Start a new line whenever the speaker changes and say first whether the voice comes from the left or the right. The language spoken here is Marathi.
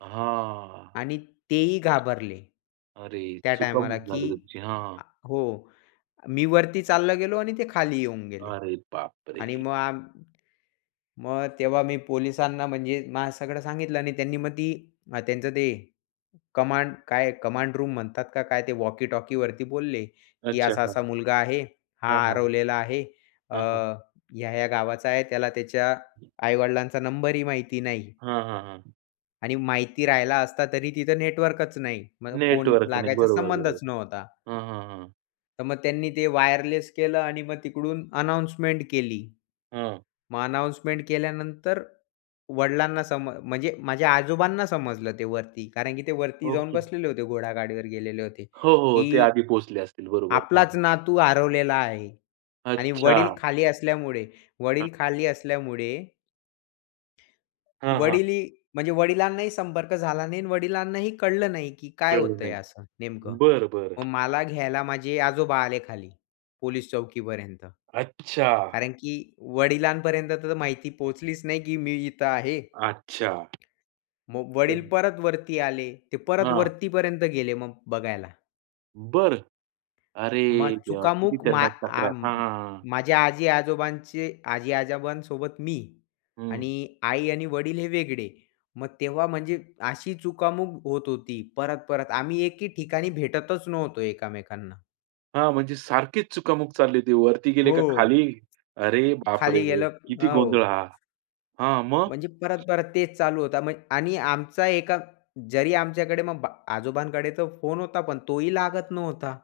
right: हां.
left: आणि तेही घाबरले,
right: अरे,
left: त्या टायमाला,
right: चुकामुक
left: की
right: झाली तुमची. हां.
left: हो, मी वरती चाललो गेलो आणि ते खाली येऊन गेले.
right: अरे
left: आणि
right: बापरे!
left: मग आम मग तेव्हा मी पोलिसांना म्हणजे माझं सगळं सांगितलं आणि त्यांनी मग ती त्यांचं ते कमांड काय कमांड रूम म्हणतात का काय ते वॉकीटॉकीवरती बोलले, की
right: अच्छा,
left: असा
right: हां.
left: असा मुलगा आहे.
right: हां,
left: हा
right: हां.
left: हरवलेला आहे. अ,
right: हां, हां.
left: ह्या-ह्या गावाचा आहे. त्याला त्याच्या आई-वडिलांचा नंबर ही माहिती नाही.
right: हां, हां, हां.
left: आणि माहिती राहिला असता तरी तिथं नेटवर्कचं नाही. मग फोन
right: नेटवर्क नाही.
left: लागायचा
right: बरोबर,
left: संबंधच
right: बरोबर.
left: नव्हता.
right: हां, हां, हां.
left: तर मग त्यांनी ते वायरलेस केलं आणि मग तिकडून अनाउन्समेंट केली.
right: हां.
left: मग अनाउन्समेंट केल्यानंतर वडिलांना सम म्हणजे माझ्या आजोबांना समजलं, ते वरती. कारण की ते वरती जाऊन
right: ओके.
left: बसलेले होते, घोडागाडीवर गेलेले होते.
right: हो, हो, ते
left: की
right: आधी पोहोचले असतील. बरोबर, हां,
left: आपलाच
right: हां.
left: नातू हरवलेला आहे आणि वडील
right: अच्छा.
left: खाली असल्यामुळे,
right: हां.
left: वडील खाली असल्यामुळे
right: हां, हां.
left: वडील ही म्हणजे वडिलांनाही संपर्क झाला नाही आणि वडिलांनाही कळलं नाही, की काय
right: कळलं
left: होतं आहे
right: नाही.
left: असं नेमकं?
right: बरं, बरं.
left: मग मला घ्यायला माझे आजोबा आले खाली, पोलिस चौकीपर्यंत.
right: अच्छा.
left: कारण की वडिलांपर्यंत तर माहिती पोहोचलीच नाही की मी इथे आहे.
right: अच्छा.
left: मो वडील
right: तर.
left: परत वरती आले. ते परत
right: हां.
left: वरतीपर्यंत गेले मग बघायला.
right: बरं. अरे
left: मग
right: देवा! किती
left: चुकामुक मा
right: त्यांनाच चकरा.
left: आ
right: हां, हां, हां.
left: माझ्या आजी-आजोबांचे, आजी-आजोबांसोबत मी
right: हं.
left: आणि आई आणि वडील हे वेगळे. मग तेव्हा म्हणजे अशी चुकामक होत होती. परत-परत आम्ही एके ठिकाणी भेटतच नव्हतो एकामेकांना.
right: हां, म्हणजे सारखेच चुकामुक चालली ती वरती गेले
left: हो.
right: का खाली. "अरे बापरे!
left: खाली गेल
right: किती
left: हो.
right: गोंधळ हा?" हां.
left: म्हणजे
right: मग?
left: परत, परत तेच चालू होत म्ह आणि आमचा एका जरी आमच्याकडे मग बा आजोबांकडे तर फोन होता, पण तोही लागत नव्हता.